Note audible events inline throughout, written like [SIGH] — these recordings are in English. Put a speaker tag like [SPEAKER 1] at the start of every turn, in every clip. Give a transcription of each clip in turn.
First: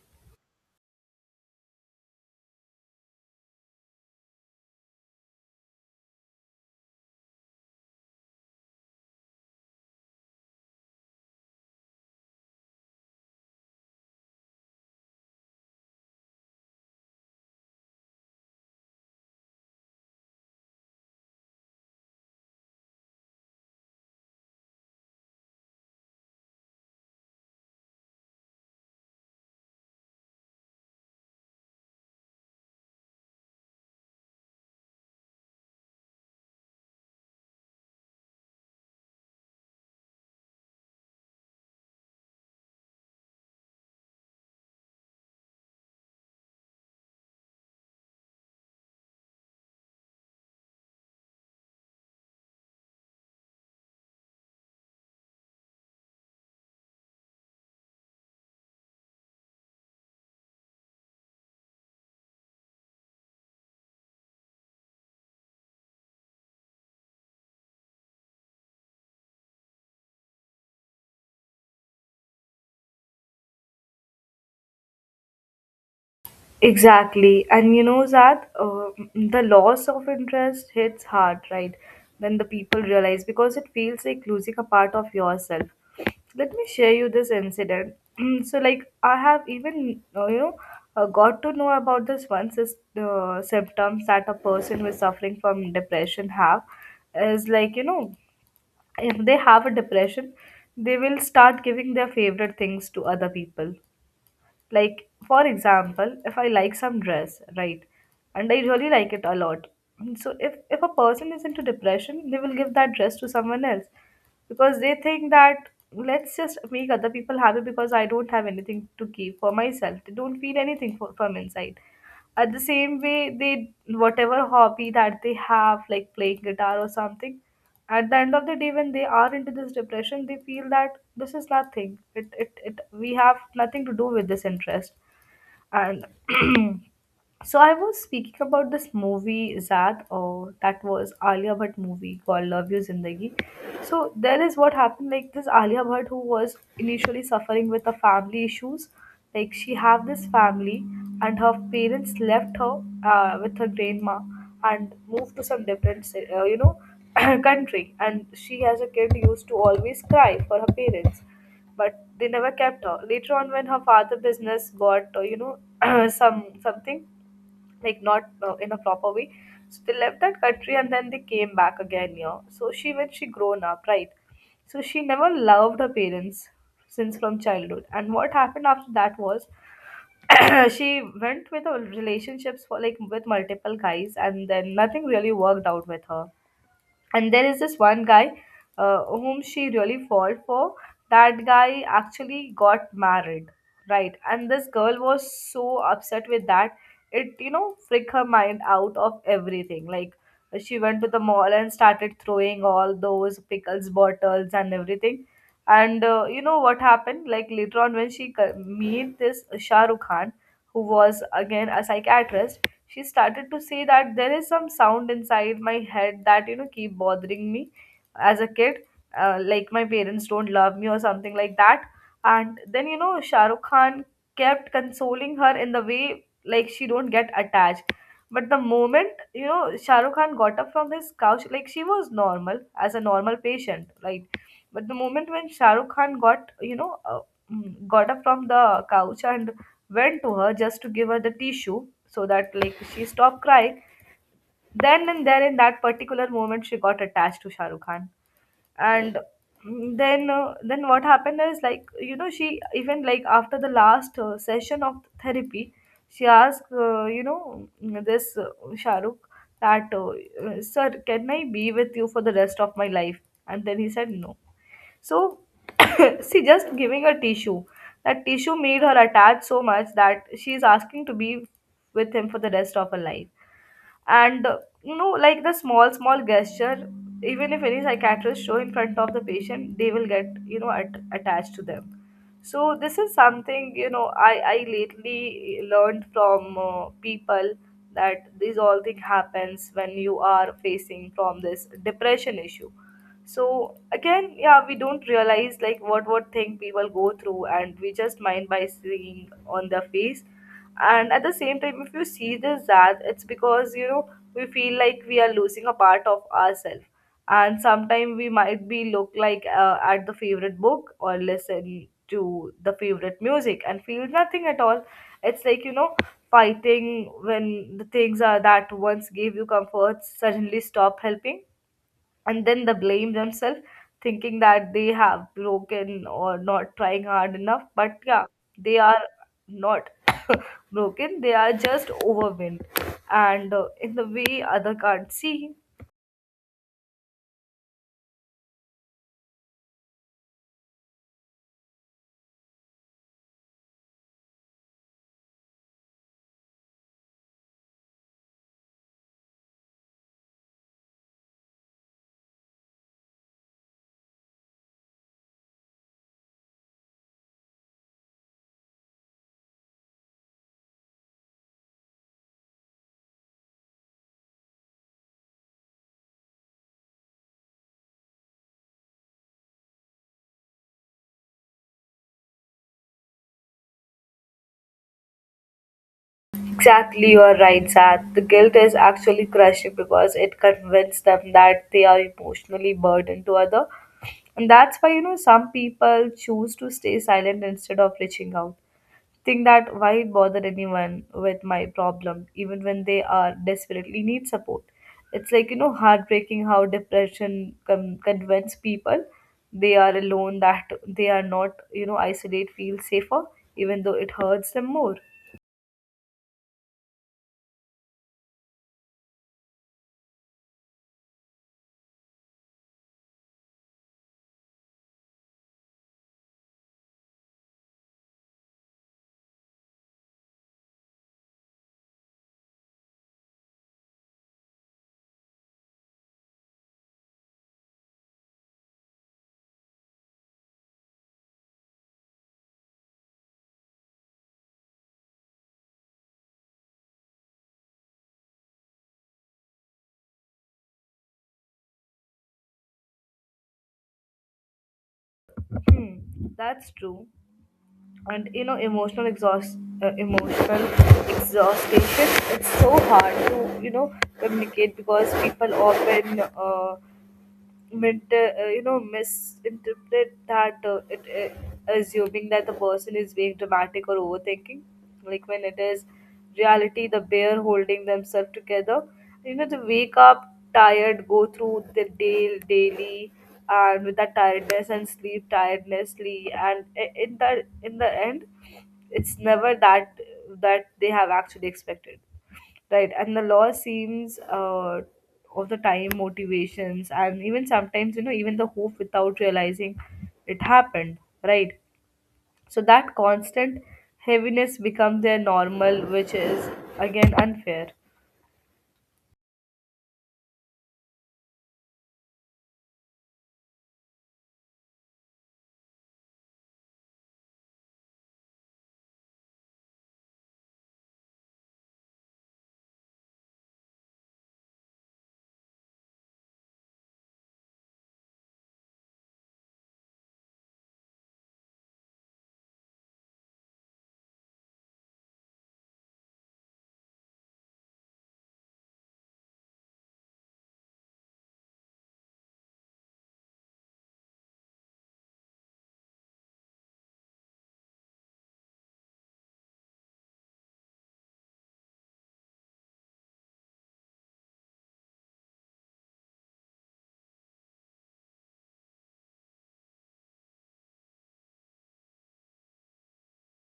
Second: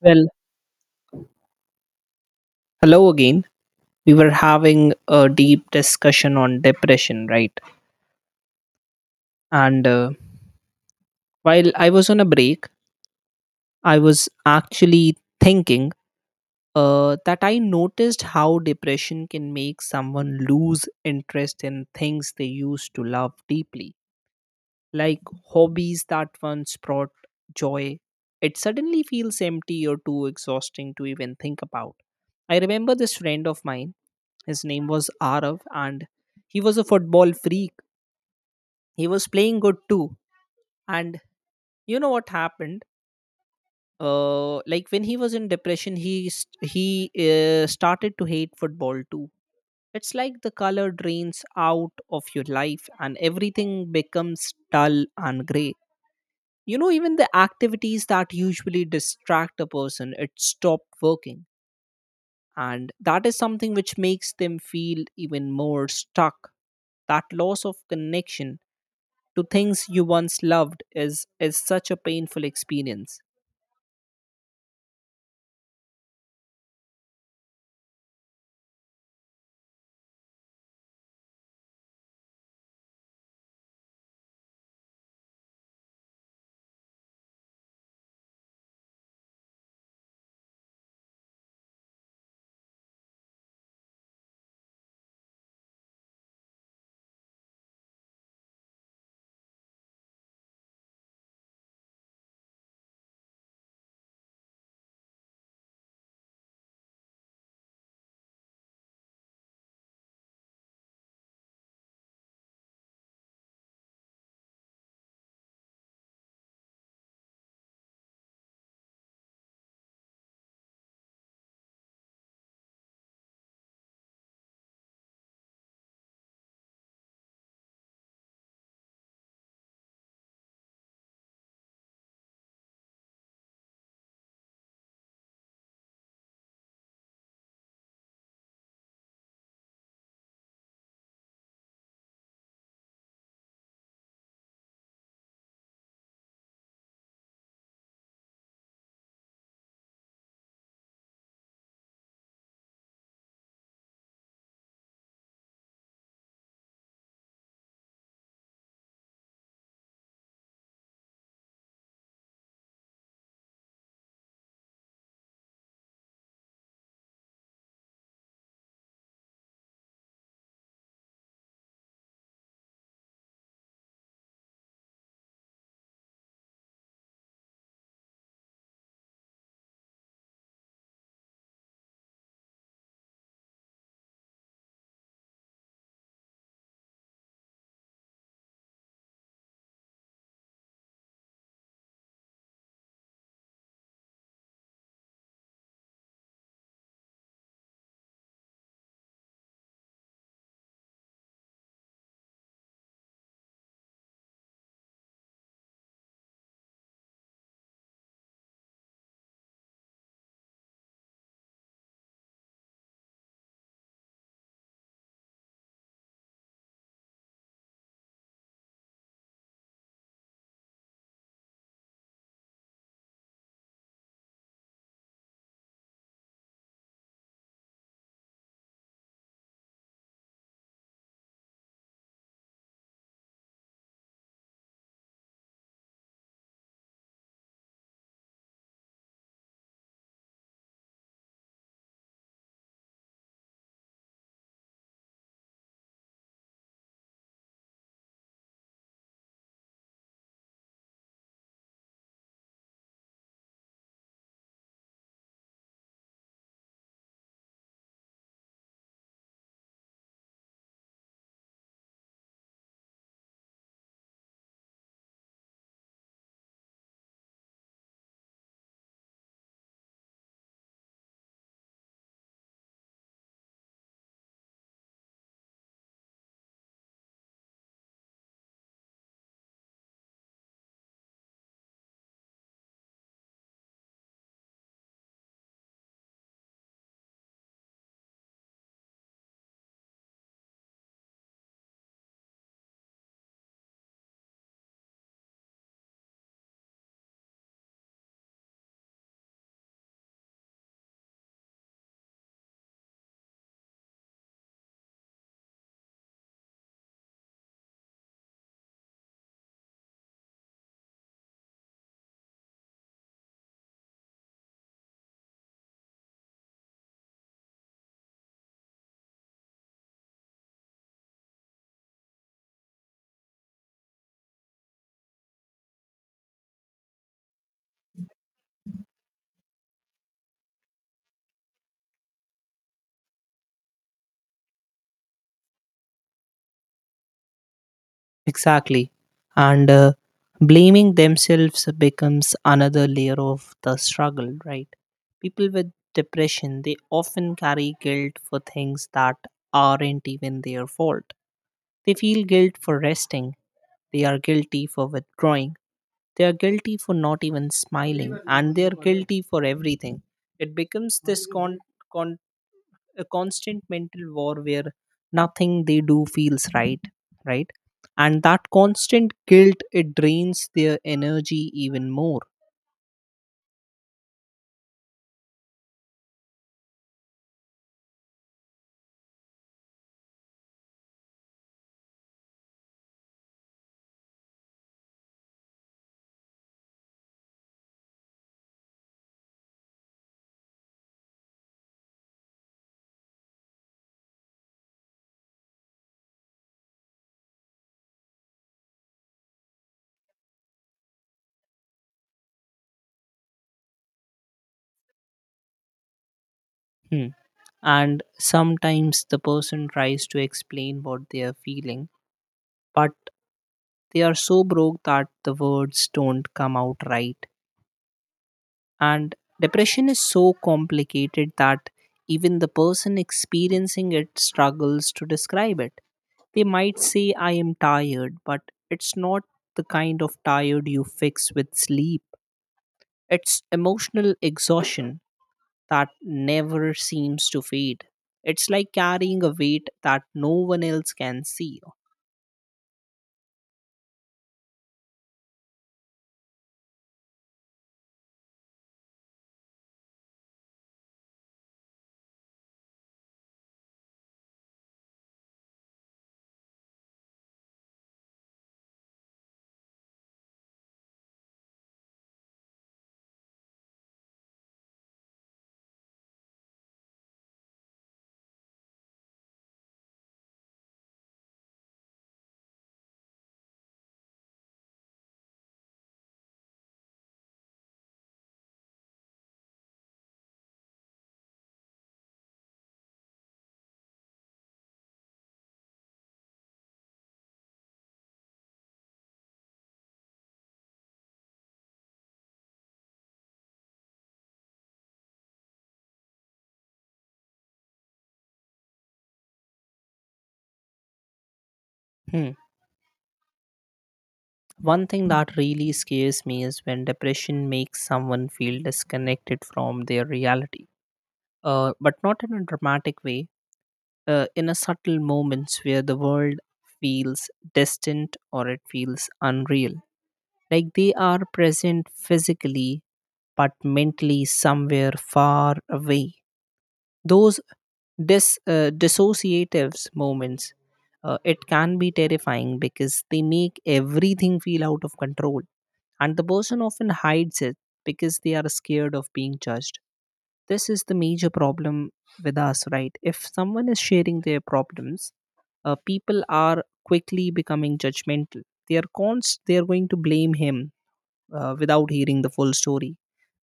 [SPEAKER 1] Well, hello again. We were having a deep discussion on depression, right? And while I was on a break, I was actually thinking that I noticed how depression can make someone lose interest in things they used to love deeply, like hobbies that once brought joy. It suddenly feels empty or too exhausting to even think about. I remember this friend of mine, his name was Arav, and he was a football freak, he was playing good too, and you know what happened. Like when he was in depression, he started to hate football too. It's like the color drains out of your life and everything becomes dull and gray. You know, even the activities that usually distract a person, it stopped working, and that is something which makes them feel even more stuck. That loss of connection to things you once loved is such a painful experience.
[SPEAKER 2] Exactly. And you know that the loss of interest hits hard, right? When the people realize because it feels like losing a part of yourself. Let me share you this incident. [CLEARS THROAT] So, like, I have even, got to know about this one symptoms that a person who is suffering from depression have is like, if they have a depression, they will start giving their favorite things to other people, like, for example, if I like some dress, right, and I really like it a lot. So, if a person is into depression, they will give that dress to someone else, because they think that let's just make other people happy because I don't have anything to give for myself. They don't feel anything from inside. At the same way, they whatever hobby that they have, like playing guitar or something, at the end of the day, when they are into this depression, they feel that this is nothing. It We have nothing to do with this interest, and [CLEARS THROAT] so I was speaking about this movie Zad, or that was Alia Bhatt movie called Love You Zindagi. So there is what happened, like this Alia Bhatt who was initially suffering with the family issues. Like, she have this family and her parents left her with her grandma and moved to some different [CLEARS THROAT] country, and she as a kid used to always cry for her parents, but they never kept her. Later on, when her father business got [CLEARS THROAT] something, like not in a proper way, so they left that country and then they came back again here. So she, when she grown up, right? So she never loved her parents since from childhood. And what happened after that was [CLEARS THROAT] she went with her relationships for, like, with multiple guys, and then nothing really worked out with her. And there is this one guy whom she really fall for. That guy actually got married, right, and this girl was so upset with that, it freak her mind out of everything. Like, she went to the mall and started throwing all those pickles bottles and everything. And you know what happened, like later on when she meet this Shah Rukh Khan, who was again a psychiatrist. She started to say that there is some sound inside my head that keep bothering me as a kid, like my parents don't love me or something like that. And then, Shahrukh Khan kept consoling her in the way, like, she don't get attached. But the moment, Shahrukh Khan got up from his couch, like, she was normal as a normal patient, right? But the moment when Shahrukh Khan got you know mm, got up from the couch and went to her just to give her the tissue so that, like, she stopped crying, then and there in that particular moment, she got attached to Shahrukh Khan. And mm, then what happened is, like, she even, like, after the last session of therapy, she asked, this Shahrukh, that, sir, can I be with you for the rest of my life? And then he said no. So, [COUGHS] see, just giving a tissue, that tissue made her attached so much that she is asking to be with him for the rest of her life. And you know, like, the small small gesture even if any psychiatrist show in front of the patient, they will get, attached to them. So this is something, I lately learned from people, that these all thing happens when you are facing from this depression issue. So again, yeah, we don't realize like what thing people go through, and we just mind by seeing on their face. And at the same time, if you see this, that it's because, we feel like we are losing a part of ourselves, and sometimes we might be look like at the favorite book or listen to the favorite music and feel nothing at all. It's like, fighting when the things are that once gave you comfort suddenly stop helping, and then they blame themselves, thinking that they have broken or not trying hard enough. But yeah, they are not [LAUGHS] [COUGHS] broken, they are just overwhelmed, and in the way other can't see.
[SPEAKER 1] Exactly. And blaming themselves becomes another layer of the struggle, right? People with depression, they often carry guilt for things that aren't even their fault. They feel guilt for resting, they are guilty for withdrawing, they are guilty for not even smiling, and they are guilty for everything. It becomes a constant mental war where nothing they do feels right, right? And that constant guilt, it drains their energy even more.
[SPEAKER 2] Exactly, you are right, Zad. The guilt is actually crushing because it convinces them that they are emotionally burdened to other, and that's why, some people choose to stay silent instead of reaching out. Think that why bother anyone with my problem even when they are desperately need support. It's like, heartbreaking how depression convince people they are alone, that they are not, isolate feel safer even though it hurts them more.
[SPEAKER 1] Hmm. And sometimes the person tries to explain what they are feeling, but they are so broke that the words don't come out right. And depression is so complicated that even the person experiencing it struggles to describe it. They might say, I am tired, but it's not the kind of tired you fix with sleep. It's emotional exhaustion that never seems to fade. It's like carrying a weight that no one else can see.
[SPEAKER 2] Hmm. That's true. And you know, emotional exhaustion, it's so hard to, communicate because people often, mint, you know misinterpret, assuming that the person is being dramatic or overthinking, like when it is reality the bear holding themselves together, you know, to wake up tired, go through the day daily, and with that tiredness and sleep tirednessly, and in the end it's never that they have actually expected, right? And the law seems, of the time motivations, and even sometimes, even the hope without realizing it happened, right? So that constant heaviness becomes their normal, which is again unfair.
[SPEAKER 1] Hmm. One thing that really scares me is when depression makes someone feel disconnected from their reality, but not in a dramatic way, in a subtle moments where the world feels distant or it feels unreal. Like they are present physically, but mentally somewhere far away. Those dissociatives moments, it can be terrifying because they make everything feel out of control, and the person often hides it because they are scared of being judged. This is the major problem with us, right? If someone is sharing their problems, people are quickly becoming judgmental. They are going to blame him without hearing the full story.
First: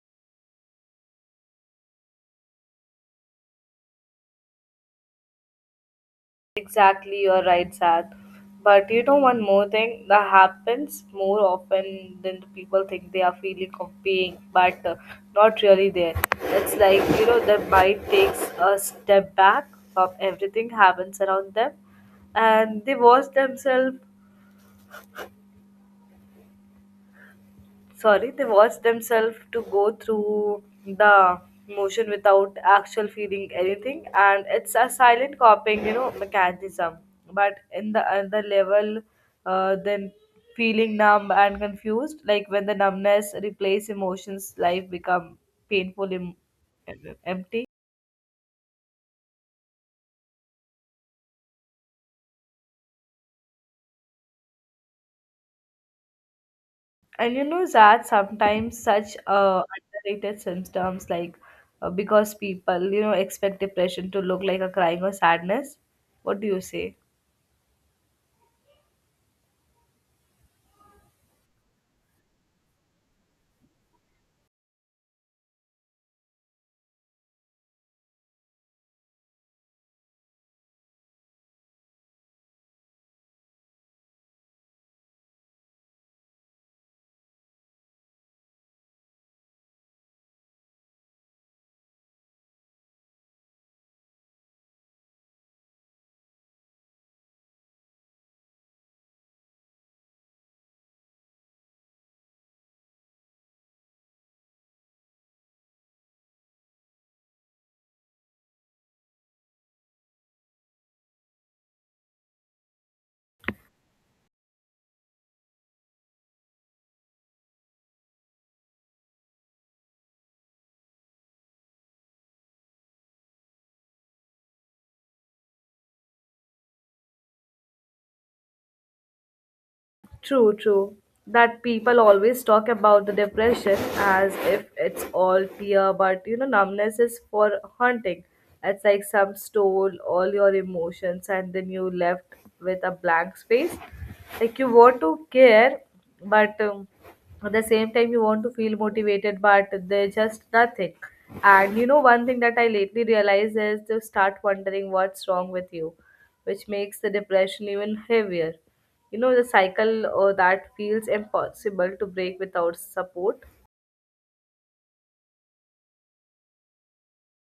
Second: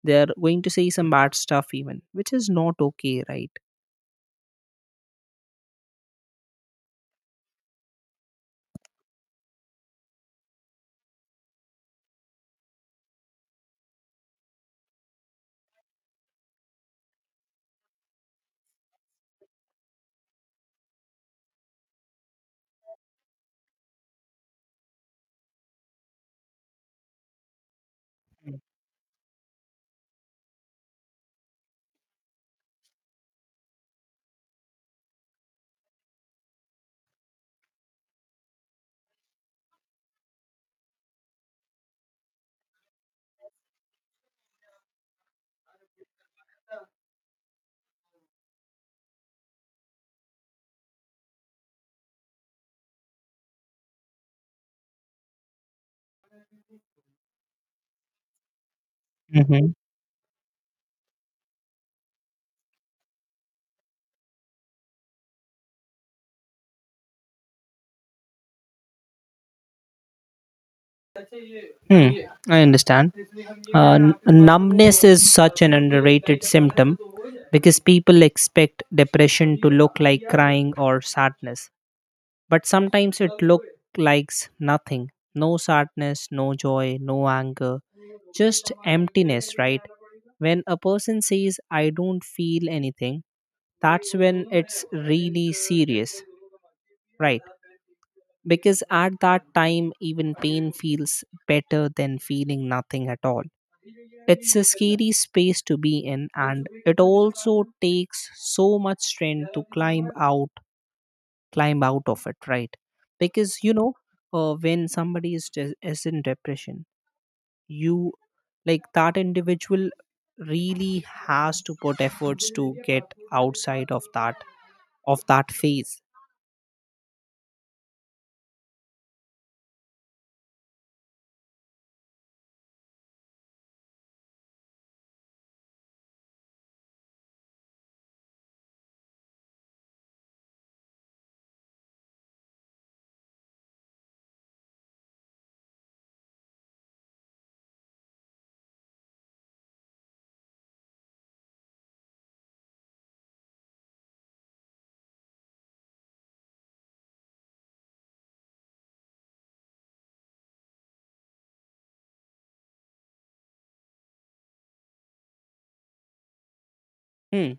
[SPEAKER 1] They are going to say some bad stuff even, which is not okay, right?
[SPEAKER 2] Exactly, you're right, Sad. But you know, one more thing that happens more often than the people think, they are feeling of being, but not really there. It's like, their mind takes a step back of everything happens around them, and they watch themselves, sorry they watch themselves to go through the motion without actual feeling anything, and it's a silent copying, mechanism. But in the other level, then feeling numb and confused, like when the numbness replace emotions, life become painful, empty. And you know that sometimes such
[SPEAKER 1] Mm-hmm.
[SPEAKER 2] underrated symptoms, like, because people, expect depression to look like a crying or sadness. What do you say?
[SPEAKER 1] I understand. Numbness is such an underrated symptom because people expect depression to look like crying or sadness. But sometimes it looks like nothing. No sadness, no joy, no anger, just emptiness, right? When a person says, I don't feel anything, that's when it's really serious, right? Because at that time, even pain feels better than feeling nothing at all. It's a scary space to be in, and it also takes so much strength to climb out of it, right? Because you know, when somebody is in depression, you, like that individual really has to put efforts to get outside of that phase.
[SPEAKER 2] True, true. That people always talk about the depression as if it's all fear, but, numbness is for haunting. It's like some stole all your emotions and then you left with a blank space. Like, you want to care, but at the same time, you want to feel motivated, but there's just nothing. And, one thing that I lately realized is to start wondering what's wrong with you, which makes the depression even heavier, the cycle that feels impossible to break without support.
[SPEAKER 1] Hmm.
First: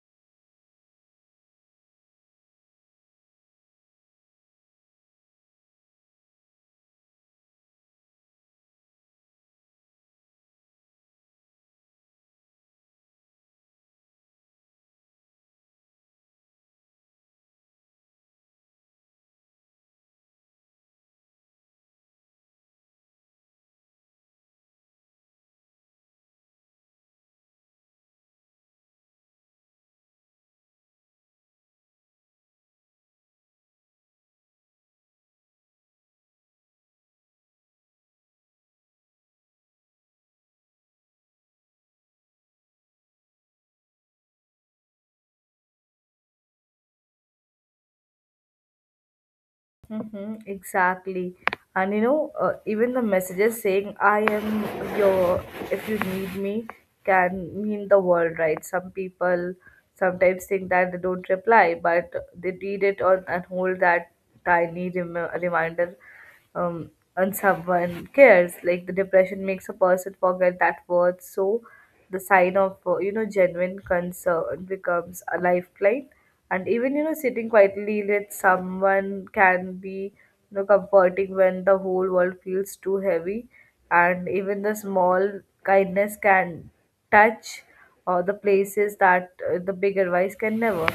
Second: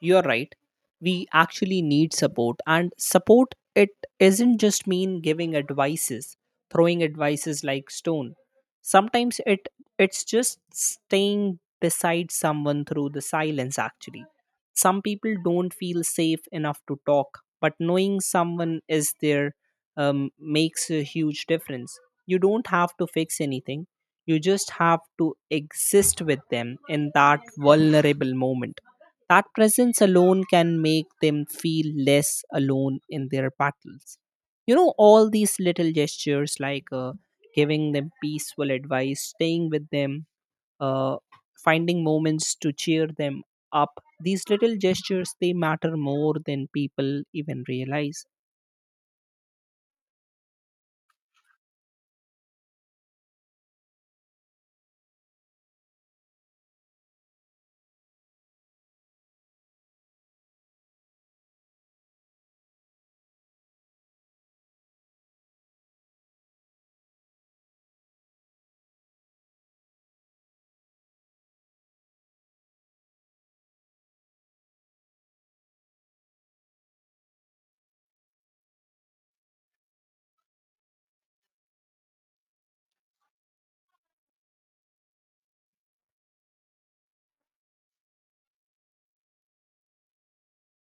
[SPEAKER 1] You're right. We actually need support, and support, it isn't just mean giving advices, throwing advices like stone. Sometimes it's just staying beside someone through the silence. Actually, some people don't feel safe enough to talk, but knowing someone is there, makes a huge difference. You don't have to fix anything. You just have to exist with them in that vulnerable moment. That presence alone can make them feel less alone in their battles. You know, all these little gestures like giving them peaceful advice, staying with them, uh, finding moments to cheer them up. These little gestures, they matter more than people even realize.
[SPEAKER 2] Mm-hmm, exactly. And, even the messages saying, I am your, if you need me, can mean the world, right? Some people sometimes think that they don't reply, but they read it on and hold that tiny reminder, um, and someone cares. Like, the depression makes a person forget that worth. So the sign of, genuine concern becomes a lifeline. And even, sitting quietly with someone can be, comforting when the whole world feels too heavy. And even the small kindness can touch or the places that, the big advice can never.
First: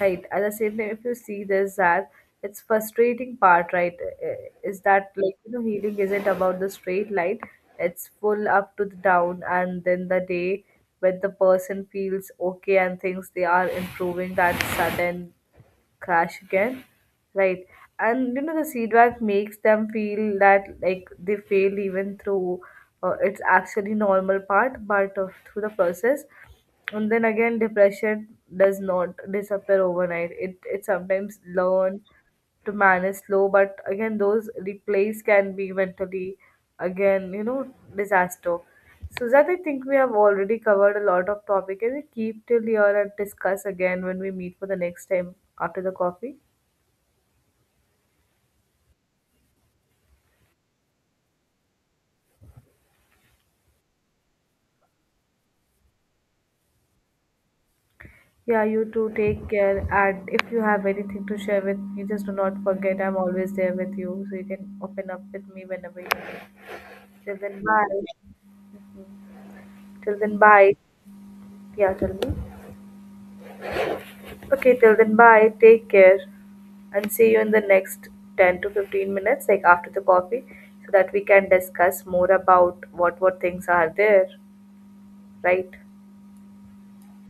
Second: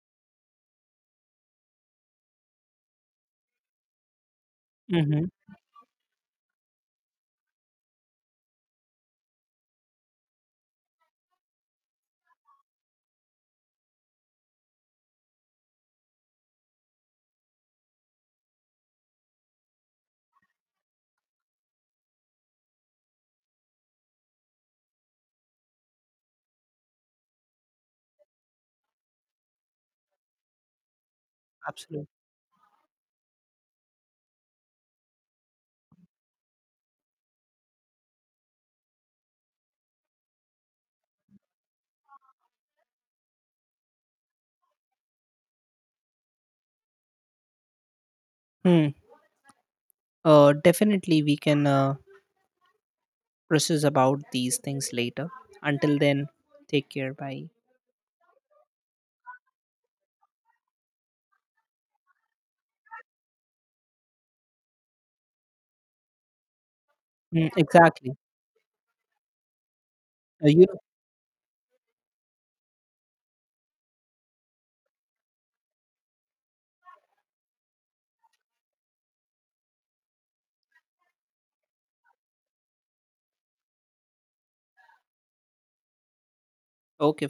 [SPEAKER 2] Right, at the same time, if you see this, that it's frustrating part, right, uh, is that,
[SPEAKER 1] Mm-hmm.
[SPEAKER 2] like, healing isn't about the straight line, it's full up to the down, and then the day when the person feels okay and thinks they are improving, that sudden crash again, right? And, the feedback makes them feel that, like, they failed even through, it's actually normal part. But of through the process, and then again depression does not disappear overnight, it sometimes learn
[SPEAKER 1] Absolutely.
[SPEAKER 2] to man is slow, but again those replays can be mentally, again, disaster. So that I think we have already covered a lot of topic, and we keep till here and discuss again when we meet for the next time, after the coffee.
[SPEAKER 1] Hmm. Definitely, we can process about these things later. Until then, take care. Bye.
[SPEAKER 2] Yeah, you too, take care. And if you have anything to share with me, just do not forget, I'm always there with you, so you can open up with me whenever you need. Till
[SPEAKER 1] Mm,
[SPEAKER 2] then, bye.
[SPEAKER 1] exactly.
[SPEAKER 2] [LAUGHS] Till then,
[SPEAKER 1] You
[SPEAKER 2] bye. Yeah, tell me. Okay, till then, bye, take care. And see you in the next 10 to 15 minutes, like after the coffee, so that we can discuss more about what things are there, right?
[SPEAKER 1] okay?